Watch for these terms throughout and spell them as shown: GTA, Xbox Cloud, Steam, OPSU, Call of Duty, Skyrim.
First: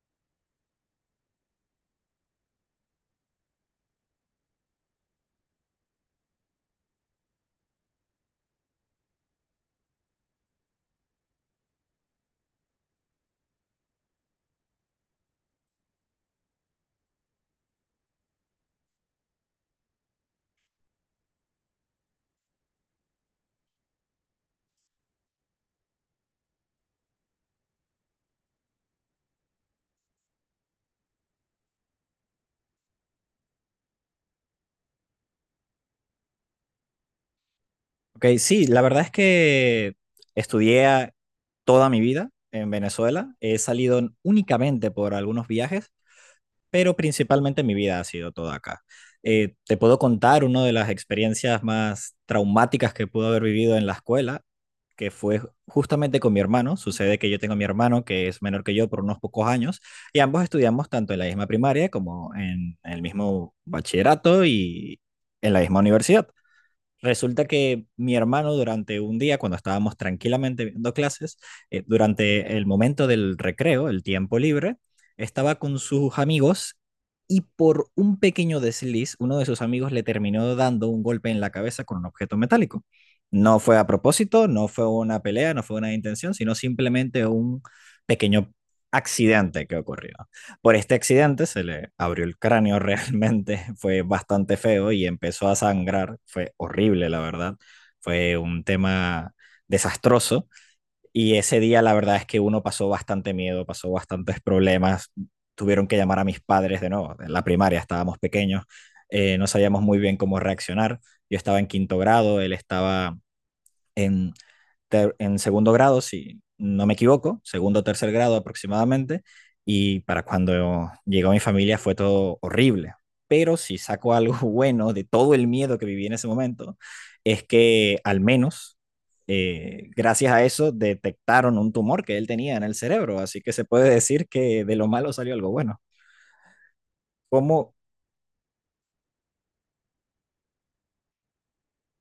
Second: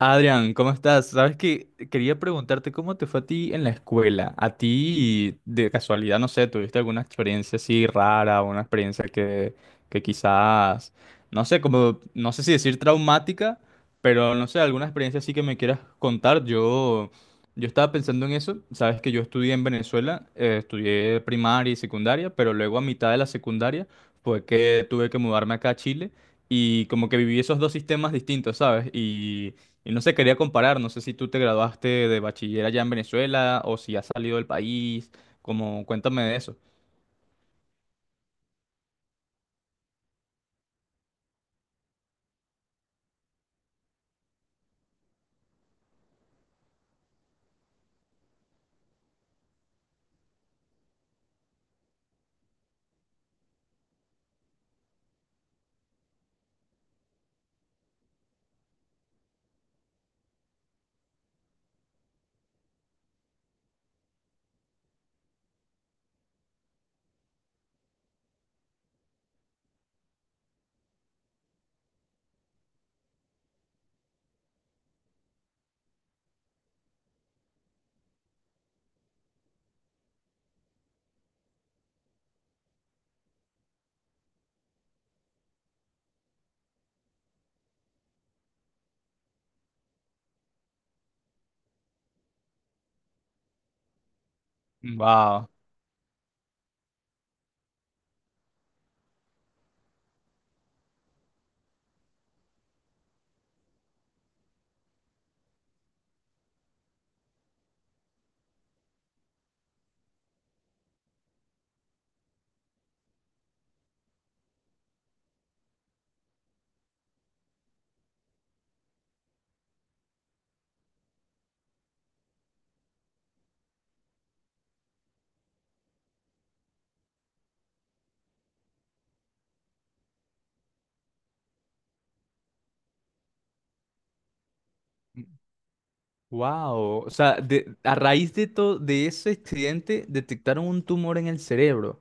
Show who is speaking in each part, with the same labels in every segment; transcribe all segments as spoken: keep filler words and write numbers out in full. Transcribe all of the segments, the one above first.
Speaker 1: Adrián, ¿cómo estás? Sabes que quería preguntarte cómo te fue a ti en la escuela. A ti, de casualidad, no sé, ¿tuviste alguna experiencia así rara, una experiencia que, que quizás, no sé, como, no sé si decir traumática, pero no sé, alguna experiencia así que me quieras contar? Yo, yo estaba pensando en eso. Sabes que yo estudié en Venezuela, eh, estudié primaria y secundaria, pero luego a mitad de la secundaria fue que tuve que mudarme acá a Chile y como que viví esos dos sistemas distintos, ¿sabes? Y y no se quería comparar, no sé si tú te graduaste de bachiller allá en Venezuela o si has salido del país, como cuéntame de eso.
Speaker 2: Ok, sí, la verdad es que estudié toda mi vida en Venezuela. He salido únicamente por algunos viajes, pero principalmente mi vida ha sido toda acá. Eh, te puedo contar una de las experiencias más traumáticas que pude haber vivido en la escuela, que fue justamente con mi hermano. Sucede que yo tengo a mi hermano que es menor que yo por unos pocos años y ambos estudiamos tanto en la misma primaria como en el mismo bachillerato y en la misma universidad. Resulta que mi hermano durante un día, cuando estábamos tranquilamente viendo clases, eh, durante el momento del recreo, el tiempo libre, estaba con sus amigos y por un pequeño desliz, uno de sus amigos le terminó dando un golpe en la cabeza con un objeto metálico. No fue a propósito, no fue una pelea, no fue una intención, sino simplemente un pequeño accidente que ocurrió. Por este accidente se le abrió el cráneo realmente, fue bastante feo y empezó
Speaker 1: Wow.
Speaker 2: a sangrar, fue horrible la verdad, fue un tema desastroso y ese día la verdad es que uno pasó bastante miedo, pasó bastantes problemas, tuvieron que llamar a mis padres de nuevo, en la primaria estábamos pequeños, eh, no sabíamos muy bien cómo reaccionar, yo estaba en quinto grado, él estaba en ter- en segundo grado, si no me equivoco, segundo o tercer grado aproximadamente, y para cuando llegó mi familia fue todo horrible. Pero si saco algo bueno de todo el miedo que viví en ese momento, es que al menos eh, gracias a eso detectaron un tumor que él tenía en el cerebro, así que se puede decir que de lo malo salió algo bueno.
Speaker 1: Wow. O sea,
Speaker 2: Como,
Speaker 1: de- a raíz de todo de ese accidente detectaron un tumor en el cerebro.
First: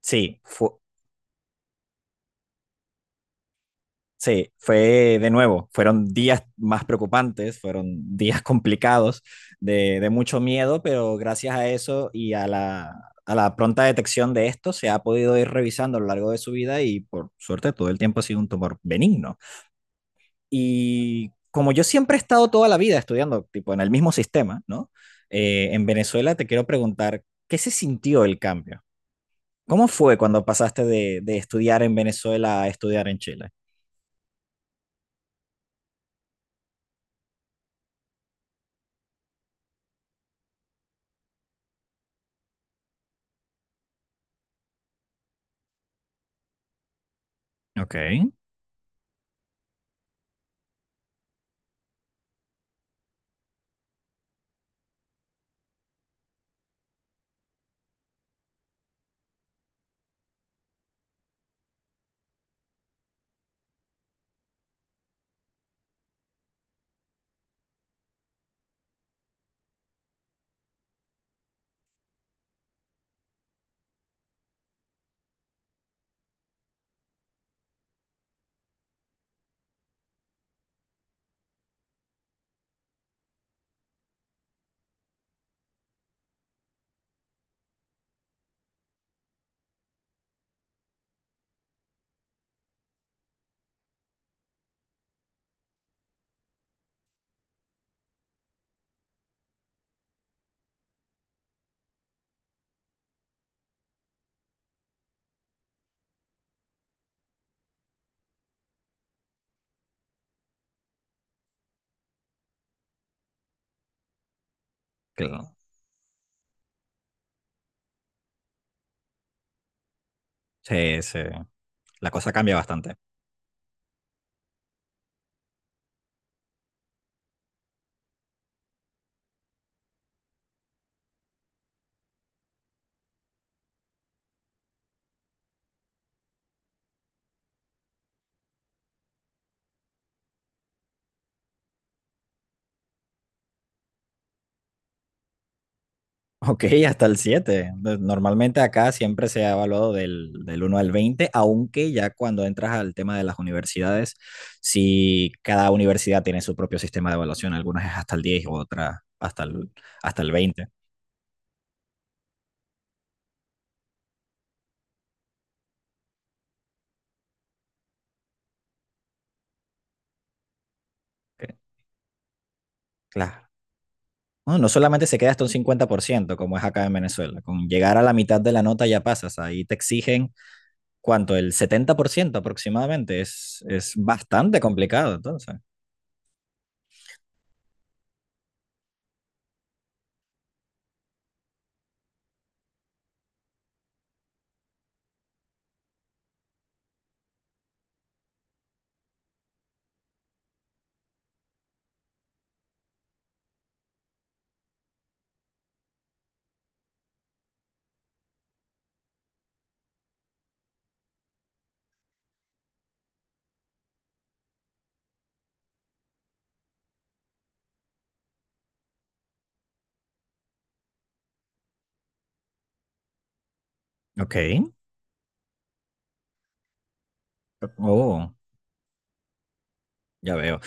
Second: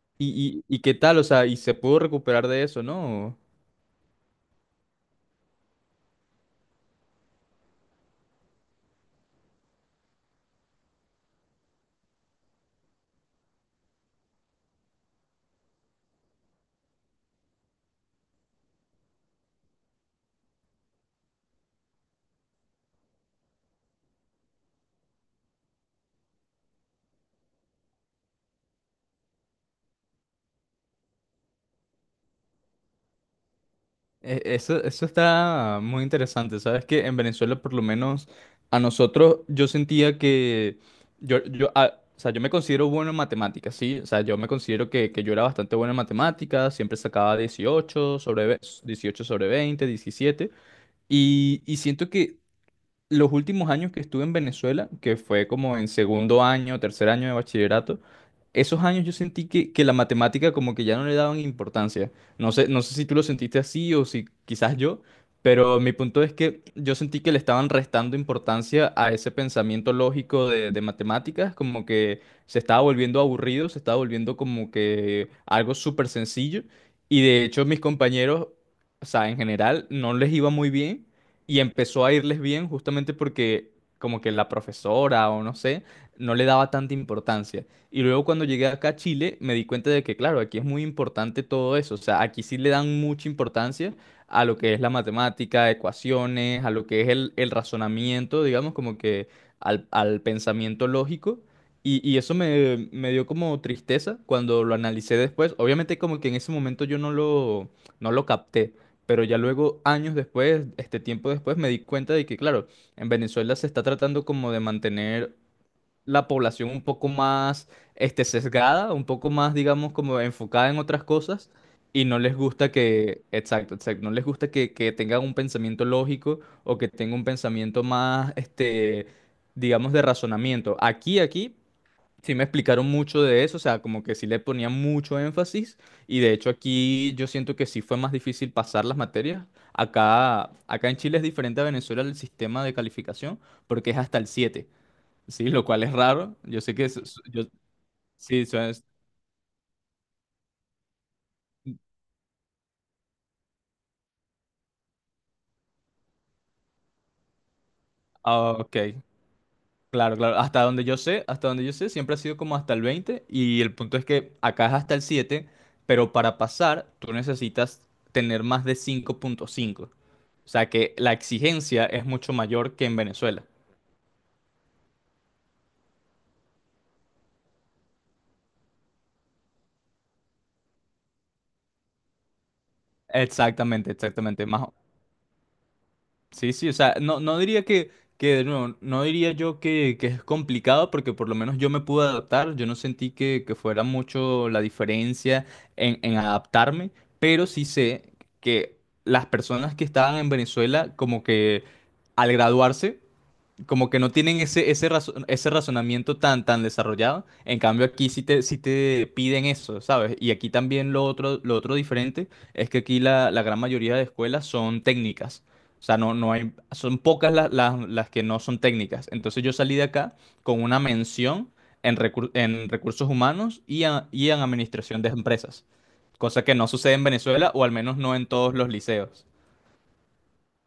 Speaker 2: sí,
Speaker 1: ¿Y,
Speaker 2: fue,
Speaker 1: y, y qué tal? O sea, y se pudo recuperar de eso, ¿no?
Speaker 2: sí, fue de nuevo, fueron días más preocupantes, fueron días complicados, de, de mucho miedo, pero gracias a eso y a la, a la pronta detección de esto se ha podido ir revisando a lo largo de su vida y por suerte todo el tiempo ha sido un tumor benigno. Y como yo siempre he estado toda la vida estudiando, tipo, en el mismo sistema, ¿no? Eh, en Venezuela te quiero preguntar, ¿qué se sintió el cambio? ¿Cómo fue cuando pasaste de, de estudiar en Venezuela a estudiar en Chile?
Speaker 1: E- Eso, eso está muy interesante, ¿sabes? Que en Venezuela, por lo menos a nosotros, yo sentía que yo, yo, ah, o sea, yo me considero bueno en matemáticas, ¿sí? O sea, yo me considero que, que yo era bastante bueno en matemáticas, siempre sacaba
Speaker 2: Ok,
Speaker 1: dieciocho sobre, ve- dieciocho sobre veinte diecisiete y, y siento que los últimos años que estuve en Venezuela, que fue como en segundo año, tercer año de bachillerato, esos años yo sentí que, que la matemática como que ya no le daban importancia. No sé, no sé si tú lo sentiste así o si quizás yo, pero mi punto es que yo sentí que le estaban restando importancia a ese pensamiento lógico de, de matemáticas, como que se estaba volviendo aburrido, se estaba volviendo como que algo súper sencillo. Y de hecho mis compañeros, o sea, en general no les iba muy bien y empezó a irles bien justamente porque como que la profesora o no sé, no le daba tanta importancia. Y luego cuando llegué acá a Chile me di cuenta de que claro, aquí es muy importante todo eso, o sea, aquí sí le dan mucha importancia a lo que es la matemática, ecuaciones, a lo que es el, el razonamiento, digamos, como que al, al pensamiento lógico. Y, y eso me, me dio como tristeza cuando lo analicé después. Obviamente como que en ese momento yo no lo, no lo capté. Pero ya luego, años después, este tiempo después, me di cuenta de que, claro, en Venezuela se está tratando como de mantener
Speaker 2: claro.
Speaker 1: la población un poco más, este, sesgada, un poco más, digamos, como enfocada en
Speaker 2: Sí,
Speaker 1: otras
Speaker 2: sí.
Speaker 1: cosas. Y
Speaker 2: La
Speaker 1: no
Speaker 2: cosa
Speaker 1: les
Speaker 2: cambia
Speaker 1: gusta
Speaker 2: bastante.
Speaker 1: que, exacto, exacto, no les gusta que, que tengan un pensamiento lógico o que tenga un pensamiento más, este, digamos, de razonamiento. Aquí, aquí, sí me explicaron mucho de eso, o sea, como que sí le ponían mucho énfasis y de hecho aquí yo siento que sí fue más difícil pasar las materias. Acá, acá en Chile es diferente a Venezuela el sistema de calificación porque es hasta el siete, ¿sí? Lo cual es raro. Yo
Speaker 2: Ok,
Speaker 1: sé que es-
Speaker 2: hasta
Speaker 1: es-
Speaker 2: el
Speaker 1: yo,
Speaker 2: siete. Pues,
Speaker 1: sí, eso
Speaker 2: normalmente
Speaker 1: es-
Speaker 2: acá siempre se ha evaluado del, del uno al veinte, aunque ya cuando entras al tema de las universidades, si cada universidad tiene su propio sistema de evaluación, algunas es hasta el diez,
Speaker 1: ah, ok,
Speaker 2: otras hasta el,
Speaker 1: claro,
Speaker 2: hasta el
Speaker 1: claro. Hasta
Speaker 2: veinte.
Speaker 1: donde yo sé, hasta donde yo sé, siempre ha sido como hasta el veinte y el punto es que acá es hasta el siete, pero para pasar tú necesitas tener más de cinco punto cinco. O sea que la
Speaker 2: Ok,
Speaker 1: exigencia es mucho mayor que en Venezuela.
Speaker 2: claro. No, no solamente se queda hasta un cincuenta por ciento como es acá en Venezuela, con llegar a la mitad de la nota ya pasas, ahí te exigen cuánto, el setenta por ciento aproximadamente, es,
Speaker 1: Exactamente,
Speaker 2: es
Speaker 1: exactamente.
Speaker 2: bastante
Speaker 1: Más,
Speaker 2: complicado entonces.
Speaker 1: sí, sí, o sea, no, no diría que, que de nuevo, no diría yo que, que es complicado porque por lo menos yo me pude adaptar, yo no sentí que, que fuera mucho la diferencia en, en adaptarme, pero sí sé que las personas que estaban en Venezuela como que al graduarse como que no tienen ese, ese, razo- ese razonamiento tan, tan desarrollado. En cambio, aquí sí te, sí te piden eso, ¿sabes? Y aquí también lo otro, lo otro diferente es que aquí la, la gran mayoría de escuelas son técnicas. O sea, no, no hay, son pocas la- la- las que no son técnicas. Entonces yo salí de acá con una mención en, recur- en recursos humanos y, a- y
Speaker 2: Ok.
Speaker 1: en administración de empresas. Cosa que no sucede en Venezuela, o al menos no en
Speaker 2: Oh,
Speaker 1: todos los liceos.
Speaker 2: ya veo.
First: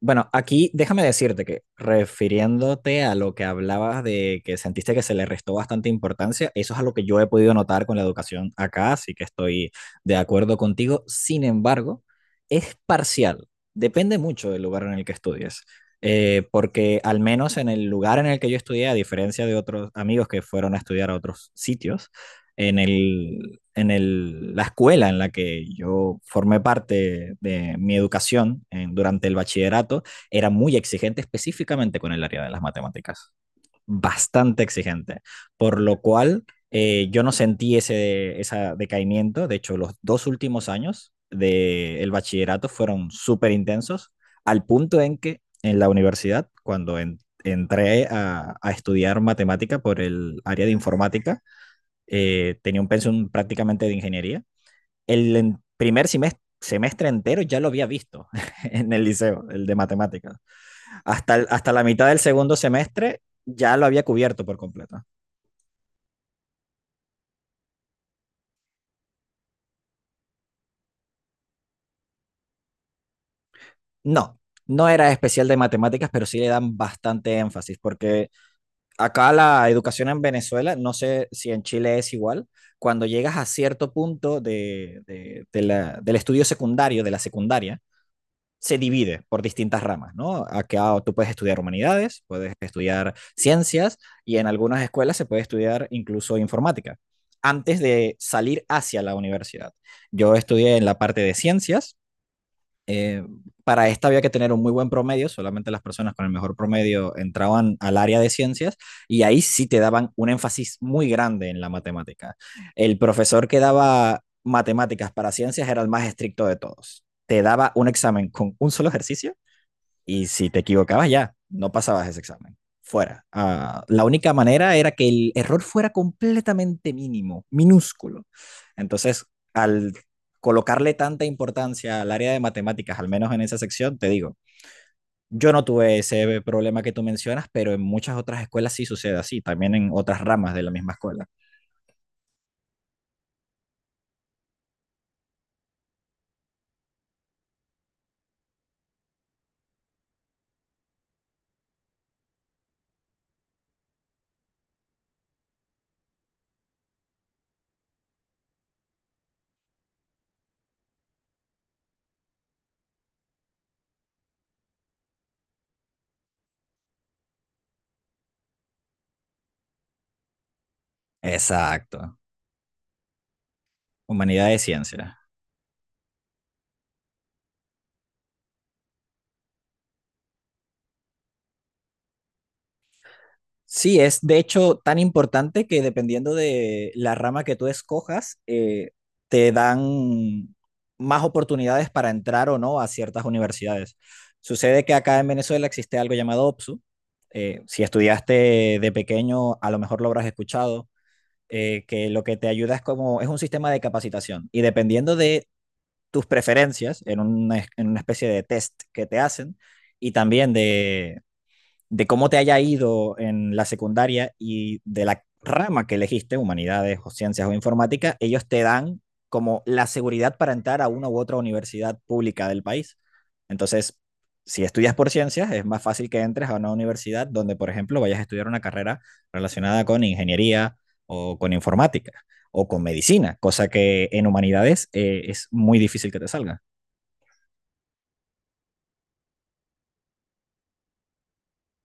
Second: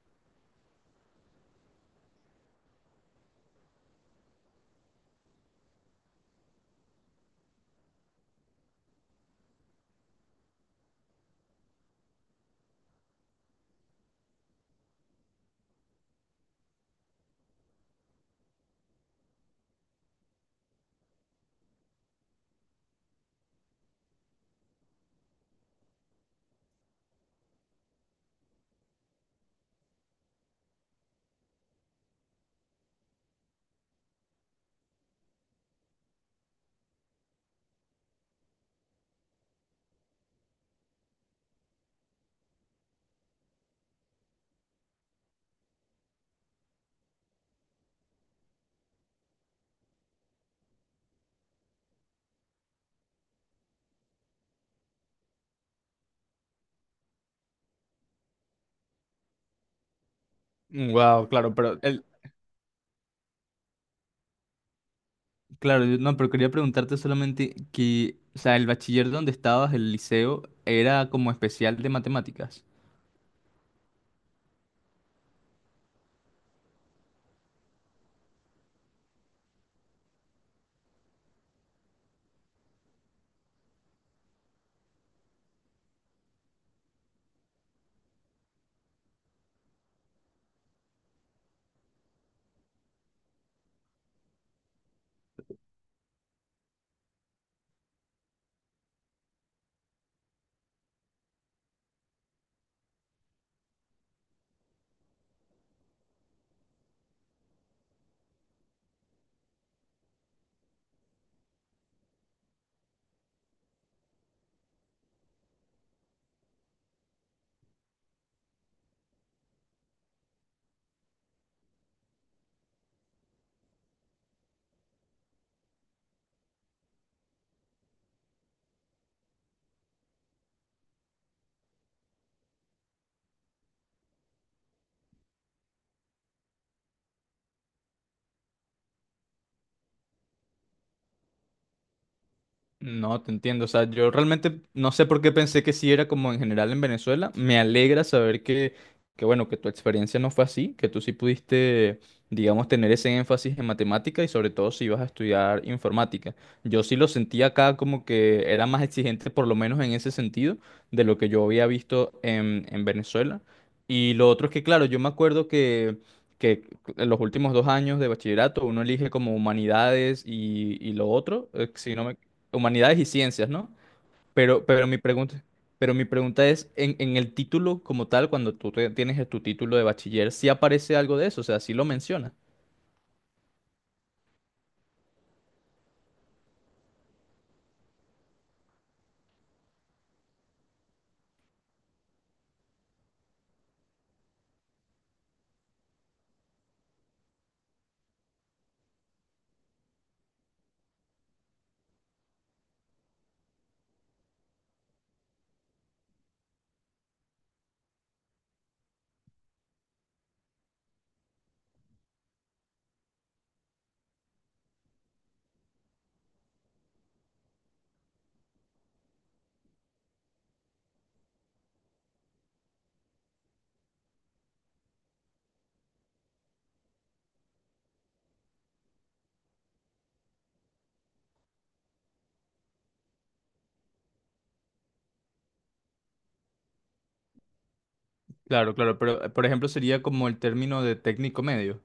Speaker 2: Bueno, aquí déjame decirte que refiriéndote a lo que hablabas de que sentiste que se le restó bastante importancia, eso es algo que yo he podido notar con la educación acá, así que estoy de acuerdo contigo. Sin embargo, es parcial. Depende mucho del lugar en el que estudies. Eh, porque al menos en el lugar en el que yo estudié, a diferencia de otros amigos que fueron a estudiar a otros sitios, en el, en el- la escuela en la que yo formé parte de mi educación en- durante el bachillerato era muy exigente específicamente con el área de las matemáticas, bastante exigente, por lo cual eh, yo no sentí ese, ese decaimiento, de hecho los dos últimos años del bachillerato fueron súper intensos, al punto en que en la universidad, cuando en- entré a, a estudiar matemática por el área de informática, eh, tenía un pensum prácticamente de ingeniería. El en- primer semestre, semestre entero ya lo había visto en el liceo, el de matemáticas.
Speaker 1: Wow,
Speaker 2: Hasta, el-
Speaker 1: claro,
Speaker 2: hasta
Speaker 1: pero
Speaker 2: la
Speaker 1: el,
Speaker 2: mitad del segundo semestre ya lo había cubierto por completo.
Speaker 1: Claro, yo- no, pero quería preguntarte solamente que, o sea, el bachiller donde estabas, el liceo, era como especial de matemáticas.
Speaker 2: No, no era especial de matemáticas, pero sí le dan bastante énfasis, porque acá la educación en Venezuela, no sé si en Chile es igual, cuando llegas a cierto punto de, de- de la- del estudio secundario, de la secundaria, se divide por distintas ramas, ¿no? Acá tú puedes estudiar humanidades, puedes estudiar ciencias y en algunas escuelas se puede estudiar incluso informática, antes de salir hacia la universidad. Yo estudié en la parte de ciencias, eh, para esta había que tener un muy buen promedio, solamente las personas con el mejor promedio entraban al área de ciencias y ahí sí te daban un énfasis muy grande en la matemática. El profesor que daba matemáticas para ciencias era el más estricto de todos. Te daba un examen con un solo ejercicio y si te equivocabas ya, no pasabas ese examen. Fuera. Ah, la única manera era que el error fuera completamente mínimo, minúsculo. Entonces, al colocarle tanta importancia al área de matemáticas, al menos en esa sección, te digo, yo no tuve ese problema que tú mencionas, pero en muchas otras escuelas sí sucede así, también en otras ramas de la misma escuela.
Speaker 1: No, te entiendo. O sea, yo realmente no sé por qué pensé que sí era como en general en Venezuela. Me alegra saber que, que, bueno, que tu experiencia no fue así, que tú sí pudiste, digamos, tener ese énfasis en matemática y sobre todo si ibas a estudiar informática. Yo sí lo sentí acá como que era más exigente, por lo menos en ese sentido, de lo que yo había visto en, en Venezuela. Y lo otro es que, claro, yo me acuerdo que... que en los últimos dos años de bachillerato uno elige como humanidades y, y lo otro, eh, si no
Speaker 2: Exacto.
Speaker 1: me humanidades y ciencias, ¿no?
Speaker 2: Humanidades de
Speaker 1: Pero, pero mi
Speaker 2: ciencia.
Speaker 1: pregunta, pero mi pregunta, es, en, en el título como tal, cuando tú te- tienes tu título de bachiller, ¿sí aparece algo de eso? O sea, ¿sí lo menciona?
Speaker 2: Sí, es de hecho tan importante que dependiendo de la rama que tú escojas, eh, te dan más oportunidades para entrar o no a ciertas universidades. Sucede que acá en Venezuela existe algo llamado OPSU. Eh, si estudiaste de pequeño, a lo mejor lo habrás escuchado, eh, que lo que te ayuda es como, es un sistema de capacitación y dependiendo de tus preferencias en una, en una especie de test que te hacen y también de, de cómo te haya ido en la secundaria y de la rama que elegiste, humanidades o ciencias o informática, ellos te dan como la seguridad para entrar a una u otra universidad pública del país. Entonces, si estudias por ciencias, es más fácil que entres a una universidad donde, por ejemplo, vayas a estudiar una carrera relacionada con ingeniería o con informática o con medicina, cosa que en humanidades eh, es muy difícil que te salga.
Speaker 1: Claro, claro, pero eh, por ejemplo sería como el término de técnico medio.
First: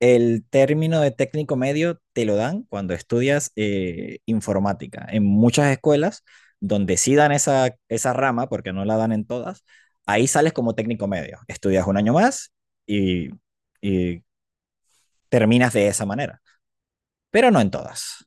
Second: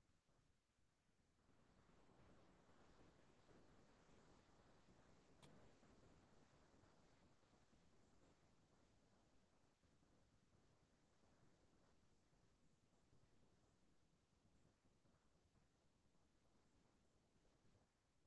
Speaker 2: El término de técnico medio te lo dan cuando estudias eh, informática. En muchas escuelas donde sí dan esa, esa rama, porque no la dan en todas, ahí sales como técnico medio. Estudias un año más y, y terminas de esa manera, pero no en todas.